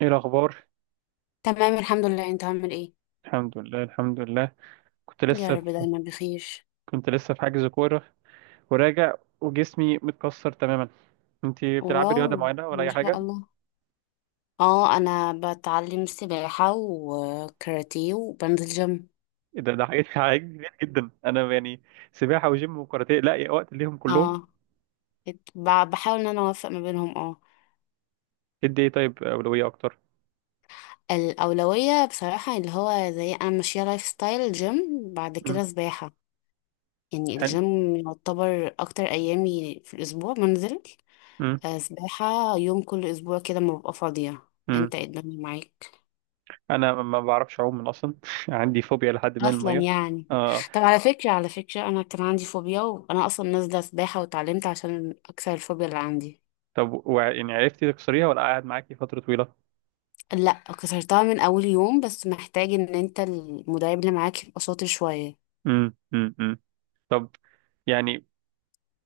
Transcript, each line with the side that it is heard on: right: ايه الاخبار؟
left: تمام، الحمد لله، انت عامل ايه؟
right: الحمد لله، الحمد لله. كنت
left: يا
right: لسه في
left: رب، دايما بخير.
right: كنت لسه في حجز كوره، وراجع، وجسمي متكسر تماما. انت بتلعبي
left: واو،
right: رياضه معينه ولا
left: ما
right: اي
left: شاء
right: حاجه؟
left: الله. اه، انا بتعلم سباحة وكاراتيه وبنزل جيم.
right: إيه ده، حاجات حاجات كتير جدا، انا يعني سباحه وجيم وكاراتيه، لا يا وقت ليهم كلهم؟
left: اه، بحاول ان انا اوفق ما بينهم، اه.
right: ادي ايه طيب؟ اولويه اكتر؟
left: الاولوية بصراحة اللي هو، زي انا ماشية لايف ستايل جيم، بعد
right: امم.
left: كده سباحة. يعني
right: حلو.
left: الجيم يعتبر اكتر ايامي في الاسبوع بنزل.
right: امم،
left: سباحة يوم كل اسبوع كده، ما ببقى فاضية.
right: امم.
left: انت ايه الدنيا معاك؟
right: انا ما بعرفش اعوم من اصلا، عندي فوبيا لحد ما
left: اصلا
right: الميه.
left: يعني.
right: اه.
left: طب، على فكره، انا كان عندي فوبيا وانا اصلا نازله سباحه واتعلمت عشان اكسر الفوبيا اللي عندي.
right: طب، يعني عرفتي تكسريها ولا قاعد معاكي فتره طويله؟
left: لا، كسرتها من اول يوم، بس محتاج ان انت المدرب اللي معاك يبقى شاطر شويه.
right: امم، امم، أمم. طب، يعني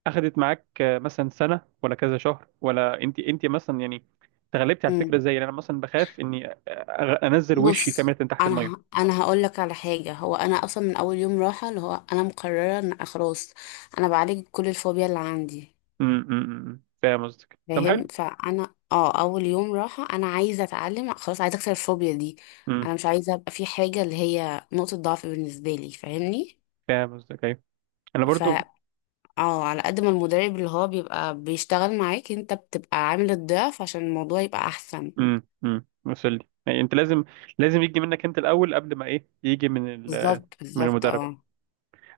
right: اخدت معاك، مثلا سنه ولا كذا شهر، ولا انت مثلا يعني تغلبتي على
left: امم.
right: الفكره ازاي؟ لأن انا مثلا بخاف اني انزل وشي كامله
left: بص،
right: تحت
left: انا
right: الميه.
left: انا هقول لك على حاجه، هو انا اصلا من اول يوم راحه اللي هو انا مقرره ان خلاص، انا بعالج كل الفوبيا اللي عندي.
right: امم، أمم، أمم. فاهم قصدك. طب
left: فاهم،
right: حلو.
left: فانا اول يوم راحه انا عايزه اتعلم، خلاص عايزه اكسر الفوبيا دي.
right: امم.
left: انا مش عايزه ابقى في حاجه اللي هي نقطه ضعف بالنسبه لي، فاهمني؟
right: فاهم قصدك، ايوه. انا
left: ف،
right: برضو.
left: اه على قد ما المدرب اللي هو بيبقى بيشتغل معاك، انت بتبقى عامل الضعف عشان الموضوع يبقى احسن.
right: امم، وصل لي. يعني انت لازم، لازم يجي منك انت الاول قبل ما ايه يجي من
left: بالظبط،
right: من
left: بالظبط،
right: المدرب.
left: اه.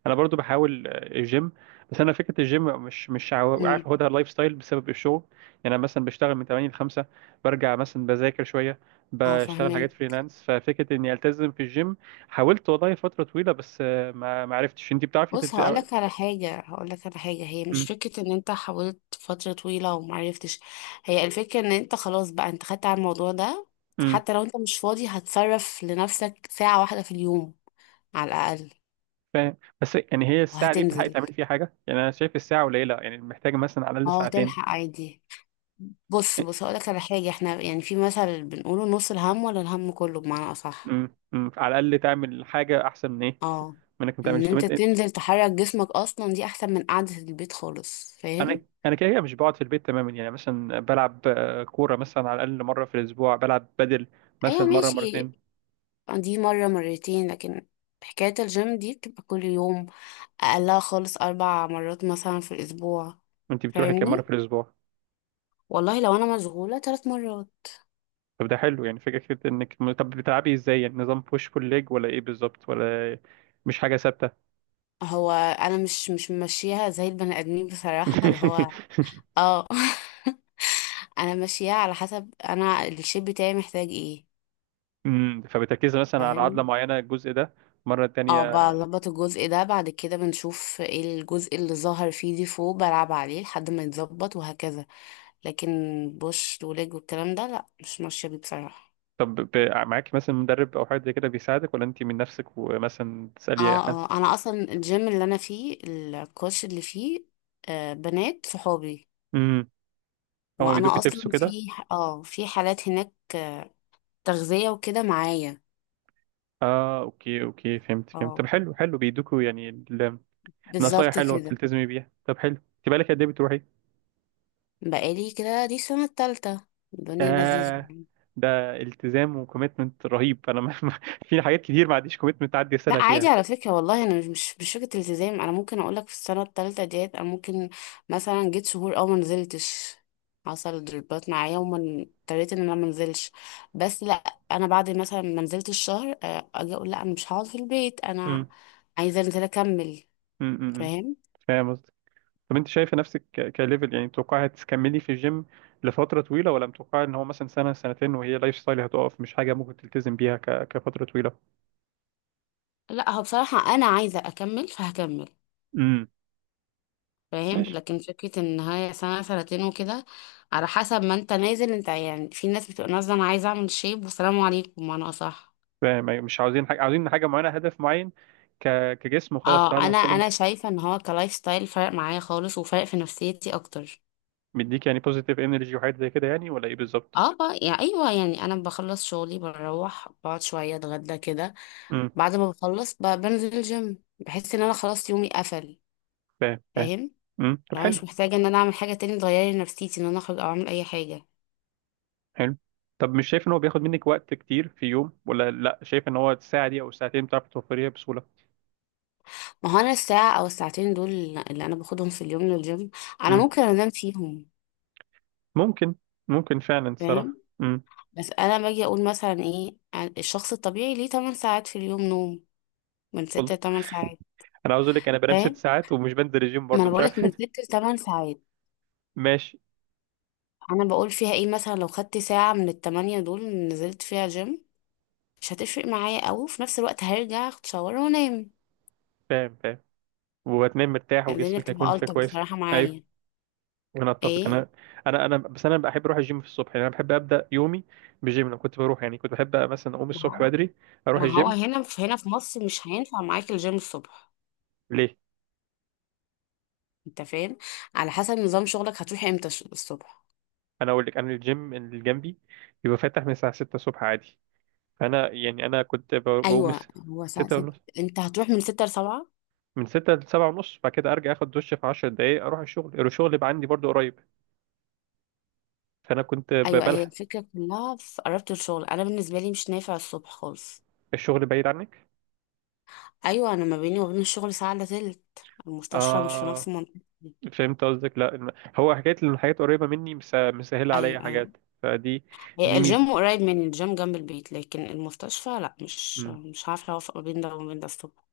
right: انا برضو بحاول، الجيم. بس انا فكره الجيم مش عارف
left: امم.
right: اخدها لايف ستايل بسبب الشغل. يعني انا مثلا بشتغل من 8 ل 5، برجع مثلا بذاكر شويه،
left: اه،
right: بشتغل حاجات
left: فاهمه.
right: فريلانس، ففكره اني التزم في الجيم حاولت والله فتره طويله بس، ما عرفتش. انت بتعرفي
left: بص، هقولك على حاجة، هي مش
right: امم،
left: فكرة ان انت حاولت فترة طويلة ومعرفتش. هي الفكرة ان انت خلاص بقى، انت خدت على الموضوع ده.
right: امم.
left: فحتى لو انت مش فاضي، هتصرف لنفسك ساعة واحدة في اليوم، على الأقل.
right: فاهم، بس يعني هي الساعه دي بتلحقي
left: وهتنزل،
right: تعملي فيها حاجه؟ يعني انا شايف الساعه قليله، يعني محتاجه مثلا على الاقل
left: اه
right: ساعتين.
left: تلحق عادي. بص، بص، هقولك على حاجة، احنا يعني في مثل بنقوله نص الهم ولا الهم كله، بمعنى أصح.
right: امم، امم، على الاقل تعمل حاجه احسن من ايه،
left: اه،
right: من انك ما
left: ان
right: تعملش. طب
left: انت
right: انت،
left: تنزل تحرك جسمك اصلا، دي احسن من قعدة البيت خالص، فاهم؟
right: انا كده كده مش بقعد في البيت تماما. يعني مثلا بلعب، كوره مثلا، على الاقل مره في الاسبوع بلعب بدل
left: ايوه،
right: مثلا مره
left: ماشي.
right: مرتين.
left: دي مرة مرتين، لكن حكاية الجيم دي بتبقى كل يوم، أقلها خالص أربع مرات مثلا في الأسبوع،
right: وانت بتروحي كام مره في
left: فاهمني؟
right: الاسبوع؟
left: والله لو أنا مشغولة، تلات مرات.
right: طب ده حلو، يعني فكره كده. انك طب بتلعبي ازاي؟ يعني نظام بوش بول ليج ولا ايه بالظبط؟ ولا مش حاجه ثابته؟
left: هو أنا مش ماشيها زي البني آدمين بصراحة، اللي هو اه، أنا ماشيها على حسب أنا الشيب بتاعي محتاج ايه،
right: فبتركزي مثلا على عضله
left: فاهمني؟
right: معينه الجزء ده، مره
left: اه،
right: تانية؟
left: بظبط الجزء ده، بعد كده بنشوف ايه الجزء اللي ظهر فيه ديفو، بلعب عليه لحد ما يتظبط، وهكذا. لكن بوش وليج والكلام ده لا، مش ماشية بيه بصراحة.
right: طب، معاكي مثلا مدرب او حد زي كده بيساعدك، ولا انت من نفسك ومثلا تسالي اي
left: اه،
right: حد؟
left: اه، انا اصلا الجيم اللي انا فيه، الكوتش اللي فيه بنات صحابي.
right: امم. هما
left: وانا
right: بيدوكي تبس
left: اصلا
right: وكده؟
left: في حالات هناك، تغذية وكده معايا.
right: اه، اوكي اوكي، فهمت فهمت. طب
left: اه،
right: حلو، حلو بيدوكوا يعني نصايح
left: بالظبط
right: حلوه
left: كده.
right: بتلتزمي بيها. طب حلو. انت بقالك قد ايه بتروحي؟
left: بقالي كده دي السنة التالتة، الدنيا لذيذة.
right: آه. ده التزام وكوميتمنت رهيب. انا في حاجات كتير ما عنديش كوميتمنت تعدي سنه
left: لا، عادي
right: فيها.
left: على فكرة، والله انا مش فكرة التزام، انا ممكن اقول لك في السنة التالتة ديت، انا ممكن مثلا جيت شهور او ما نزلتش. حصل ضربات معايا وما اضطريت ان انا ما انزلش. بس لا، انا بعد مثلا ما نزلتش شهر، اجي اقول لا، انا مش هقعد في البيت، انا
right: امم،
left: عايزة انزل اكمل.
right: امم،
left: فاهم؟
right: فاهم قصدك. طب، انت شايفه نفسك كليفل يعني؟ متوقعي هتكملي في الجيم لفتره طويله، ولا متوقعي ان هو مثلا سنه سنتين وهي لايف ستايل هتقف، مش حاجه ممكن تلتزم بيها كفتره طويله؟
left: لا، هو بصراحة انا عايزة اكمل، فهكمل.
right: امم.
left: فاهم،
right: ماشي.
left: لكن فكرة ان هي سنة سنتين وكده، على حسب ما انت نازل، انت يعني في ناس بتبقى نازلة انا عايزة اعمل شيب والسلام عليكم، انا صح.
right: فاهم، أيوة، مش عاوزين حاجه، عاوزين حاجه معينه، هدف معين، ك... كجسم، وخلاص
left: اه،
right: بعد ما
left: انا
right: اوصل له.
left: انا شايفه ان هو كلايف ستايل فرق معايا خالص، وفرق في نفسيتي اكتر.
right: مديك يعني بوزيتيف انرجي وحاجات زي كده يعني، ولا ايه بالظبط؟
left: اه، بقى يعني، ايوه يعني، انا بخلص شغلي، بروح بقعد شويه اتغدى كده.
right: امم.
left: بعد ما بخلص بنزل الجيم، بحس ان انا خلاص يومي قفل،
right: فاهم، فاهم.
left: فاهم؟
right: امم. طب
left: لو انا
right: حلو،
left: مش محتاجه ان انا اعمل حاجه تاني تغير لي نفسيتي، ان انا اخرج او اعمل اي حاجه.
right: حلو. طب مش شايف ان هو بياخد منك وقت كتير في يوم، ولا لا، شايف ان هو الساعه دي او الساعتين بتعرف توفريها بسهوله؟
left: ما هو انا الساعه او الساعتين دول، اللي انا باخدهم في اليوم للجيم، انا
right: امم.
left: ممكن انام فيهم،
right: ممكن، ممكن فعلا
left: فاهم؟
right: الصراحه. امم.
left: بس انا باجي اقول مثلا، ايه، الشخص الطبيعي ليه 8 ساعات في اليوم نوم، من 6
right: والله،
left: ل 8 ساعات.
right: انا عاوز اقول لك، انا بنام 6 ساعات ومش بنزل الجيم
left: ما
right: برضه،
left: انا
right: مش
left: بقولك
right: عارف.
left: من ست لتمن ساعات
right: ماشي.
left: انا بقول فيها ايه، مثلا لو خدت ساعة من التمانية دول نزلت فيها جيم، مش هتفرق معايا اوي، وفي نفس الوقت هرجع اخد شاور وانام.
right: فاهم، فاهم. وهتنام مرتاح
left: الدنيا
right: وجسمك هيكون
left: بتبقى
right: فيه
left: الطف
right: كويس.
left: بصراحة
right: ايوه.
left: معايا.
right: انا اتفق.
left: ايه،
right: انا، انا بس انا بحب اروح الجيم في الصبح. يعني انا بحب ابدا يومي بجيم. لو كنت بروح، يعني كنت بحب مثلا اقوم
left: ما
right: الصبح
left: هو
right: بدري اروح
left: ما هو
right: الجيم.
left: هنا في مصر مش هينفع معاك الجيم الصبح.
right: ليه؟
left: انت فاهم؟ على حسب نظام شغلك، هتروح امتى الصبح؟
right: انا اقول لك، انا الجيم اللي جنبي بيبقى فاتح من الساعه 6 الصبح عادي. فانا يعني، انا كنت بقوم
left: ايوه، هو ساعة
right: 6
left: ست.
right: ونص،
left: انت هتروح من ستة لسبعة.
right: من 6 ل 7 ونص. بعد كده ارجع اخد دش في 10 دقايق، اروح الشغل. الشغل يبقى عندي برضو قريب، فانا كنت
left: ايوه، هي
right: بلحق.
left: الفكرة كلها في قربت الشغل، انا بالنسبة لي مش نافع الصبح خالص.
right: الشغل بعيد عنك؟
left: ايوه، انا ما بيني وبين الشغل ساعه الا تلت، المستشفى مش في نفس
right: اه،
left: المنطقه.
right: فهمت قصدك، لا هو حكايه ان الحاجات قريبه مني مسهله
left: ايوه،
right: عليا
left: ايوه،
right: حاجات. فدي،
left: هي
right: دي ميزه.
left: الجيم قريب مني، الجيم جنب البيت، لكن المستشفى لا، مش
right: مم.
left: مش عارفه اوفق ما بين ده وما بين ده الصبح.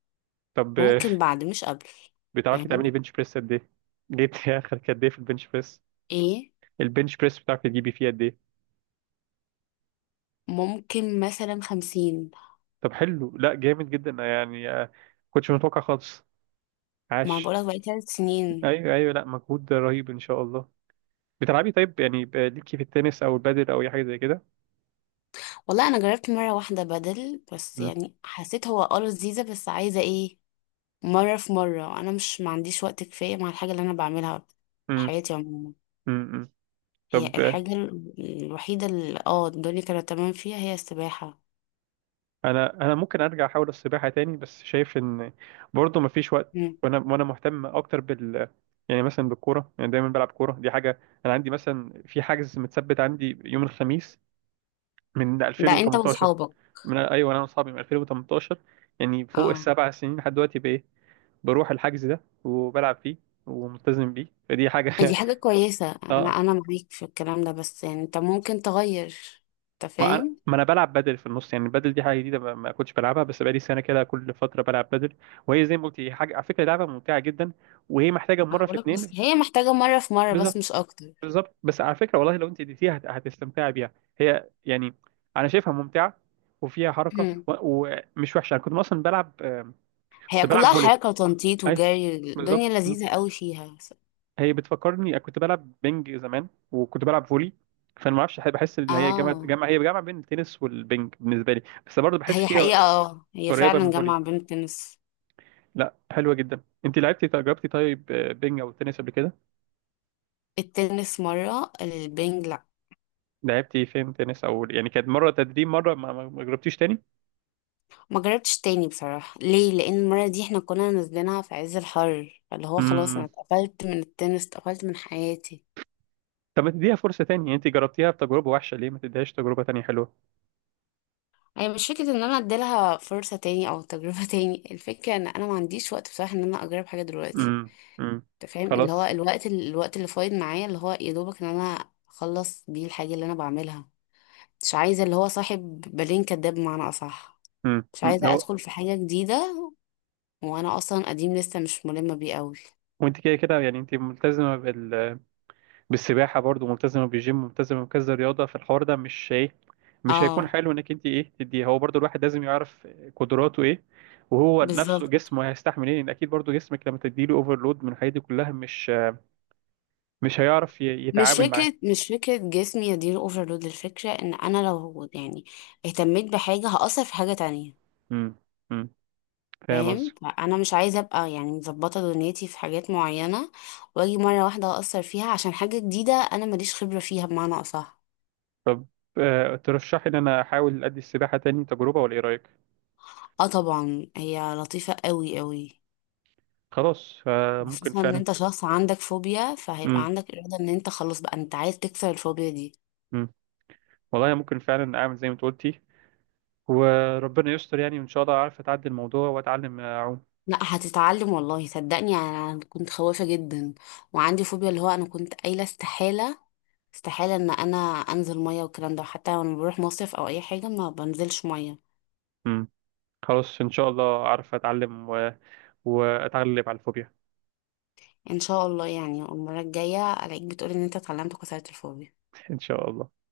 right: طب
left: ممكن بعد، مش قبل.
right: بتعرفي تعملي
left: فاهمني؟
right: بنش بريس قد ايه؟ جبتي اخر قد ايه في البنش بريس؟
left: ايه؟
right: البنش بريس بتعرفي تجيبي فيه قد ايه؟
left: ممكن مثلا 50.
right: طب حلو، لا جامد جدا يعني، كنتش متوقع خالص.
left: ما
right: عاش.
left: بقولك بقالي 3 سنين.
right: ايوه ايوه، لا مجهود رهيب ان شاء الله. بتلعبي طيب يعني ليكي في التنس او البادل او اي حاجه زي كده؟
left: والله انا جربت مره واحده بدل، بس
right: مم.
left: يعني حسيت هو لذيذه، بس عايزه ايه، مره في مره، انا مش ما عنديش وقت كفايه مع الحاجه اللي انا بعملها في
right: مم.
left: حياتي عموما.
right: مم. مم.
left: هي
right: طب،
left: الحاجة الوحيدة، اللي الدنيا كانت تمام فيها هي السباحة.
right: انا ممكن ارجع احاول السباحه تاني، بس شايف ان برضه مفيش وقت،
left: مم.
right: وانا مهتم اكتر بال، يعني مثلا بالكوره. يعني دايما بلعب كوره، دي حاجه انا عندي مثلا، في حجز متثبت عندي يوم الخميس من
left: ده انت
right: 2018.
left: واصحابك؟
right: من، ايوه، انا واصحابي من 2018، يعني فوق
left: اه،
right: السبع سنين لحد دلوقتي. بروح الحجز ده وبلعب فيه وملتزم بيه، فدي
left: دي
right: حاجة.
left: حاجة كويسة، انا
right: اه.
left: انا معاك في الكلام ده، بس يعني انت ممكن تغير، انت
right: ما انا
left: فاهم؟
right: ما انا بلعب بدل في النص، يعني البدل دي حاجة جديدة، ما كنتش بلعبها، بس بقالي سنة كده كل فترة بلعب بدل. وهي زي ما قلت، هي حاجة على فكرة لعبة ممتعة جدا. وهي محتاجة
left: انا
right: مرة في
left: بقولك، بس
right: اتنين.
left: هي محتاجة مرة في مرة، بس
right: بالظبط،
left: مش اكتر.
right: بالظبط، بس على فكرة، والله لو انت اديتيها هتستمتعي بيها. هي يعني، انا شايفها ممتعة وفيها حركة
left: مم.
right: ومش وحشة. انا كنت اصلا بلعب،
left: هي
right: كنت بلعب
left: كلها
right: فولي.
left: حركة وتنطيط
right: اي،
left: وجري، الدنيا
right: بالظبط.
left: لذيذة قوي فيها.
right: هي بتفكرني كنت بلعب بينج زمان وكنت بلعب فولي. فانا ما اعرفش، بحس ان هي جامعه
left: اه،
right: جامعه هي جامعه بين التنس والبينج بالنسبه لي، بس برضه بحس
left: هي حقيقة
right: فيها
left: هي
right: قريبه من
left: فعلا
right: الفولي.
left: جامعة بين التنس.
right: لا حلوه جدا. انت لعبتي جربتي طيب بينج او تنس قبل كده؟
left: التنس مرة، البنج لأ.
right: لعبتي فين تنس، او يعني كانت مره تدريب مره، ما جربتيش تاني؟
left: ما جربتش تاني بصراحة، ليه؟ لأن المرة دي احنا كنا نازلينها في عز الحر، اللي هو خلاص أنا
right: امم.
left: اتقفلت من التنس، اتقفلت من حياتي.
right: طب ما تديها فرصه تاني؟ يعني انت جربتيها بتجربه وحشه، ليه ما تديهاش تجربه تانية حلوه؟
left: أنا مش فكرة إن أنا أديلها فرصة تاني أو تجربة تاني، الفكرة إن أنا ما عنديش وقت بصراحة، إن أنا أجرب حاجة دلوقتي.
right: امم. امم.
left: أنت فاهم، اللي هو
right: خلاص.
left: الوقت اللي فايض معايا، اللي هو يا دوبك إن أنا أخلص بيه الحاجة اللي أنا بعملها. مش عايزة اللي هو صاحب بالين كداب، بمعنى أصح.
right: امم،
left: مش
right: أمم.
left: عايزة
right: هو،
left: أدخل في حاجة جديدة، وأنا أصلا قديم لسه مش ملمة بيه أوي.
right: وانت كده كده يعني انت ملتزمه بالسباحه، برضو ملتزمه بالجيم، ملتزمه بكذا رياضه، فالحوار ده مش ايه، مش هيكون
left: اه،
right: حلو انك انت ايه تديه هو برضو. الواحد لازم يعرف قدراته ايه، وهو نفسه
left: بالظبط.
right: جسمه هيستحمل ايه، لان اكيد برضو جسمك لما تديله اوفرلود من الحاجات دي كلها، مش هيعرف
left: مش
right: يتعامل معاه.
left: فكرة مش فكرة جسمي يدير اوفرلود، الفكرة ان انا لو يعني اهتميت بحاجة، هأثر في حاجة تانية.
right: امم. امم. فاهم
left: فاهم؟
right: قصدي.
left: انا مش عايزة ابقى يعني مظبطة دنيتي في حاجات معينة، واجي مرة واحدة أأثر فيها عشان حاجة جديدة انا ماليش خبرة فيها، بمعنى اصح.
right: طب ترشحي ان انا احاول ادي السباحه تاني تجربه، ولا ايه رايك؟
left: اه طبعا، هي لطيفة قوي قوي.
right: خلاص، ممكن
left: وخصوصا ان
right: فعلا.
left: انت شخص عندك فوبيا، فهيبقى
right: امم.
left: عندك إرادة ان انت خلاص بقى انت عايز تكسر الفوبيا دي.
right: امم. والله ممكن فعلا اعمل زي ما انت قلتي. وربنا يستر، يعني ان شاء الله اعرف اتعدي الموضوع واتعلم اعوم.
left: لا، هتتعلم، والله صدقني، انا كنت خوافة جدا، وعندي فوبيا، اللي هو انا كنت قايله استحالة ان انا انزل مية والكلام ده، حتى وانا بروح مصيف او اي حاجة ما بنزلش مية.
right: مم. خلاص، ان شاء الله اعرف اتعلم واتغلب على الفوبيا.
left: ان شاء الله، يعني المرة الجاية الاقيك بتقولي ان انت اتعلمت كسرة الفوبيا.
right: ان شاء الله.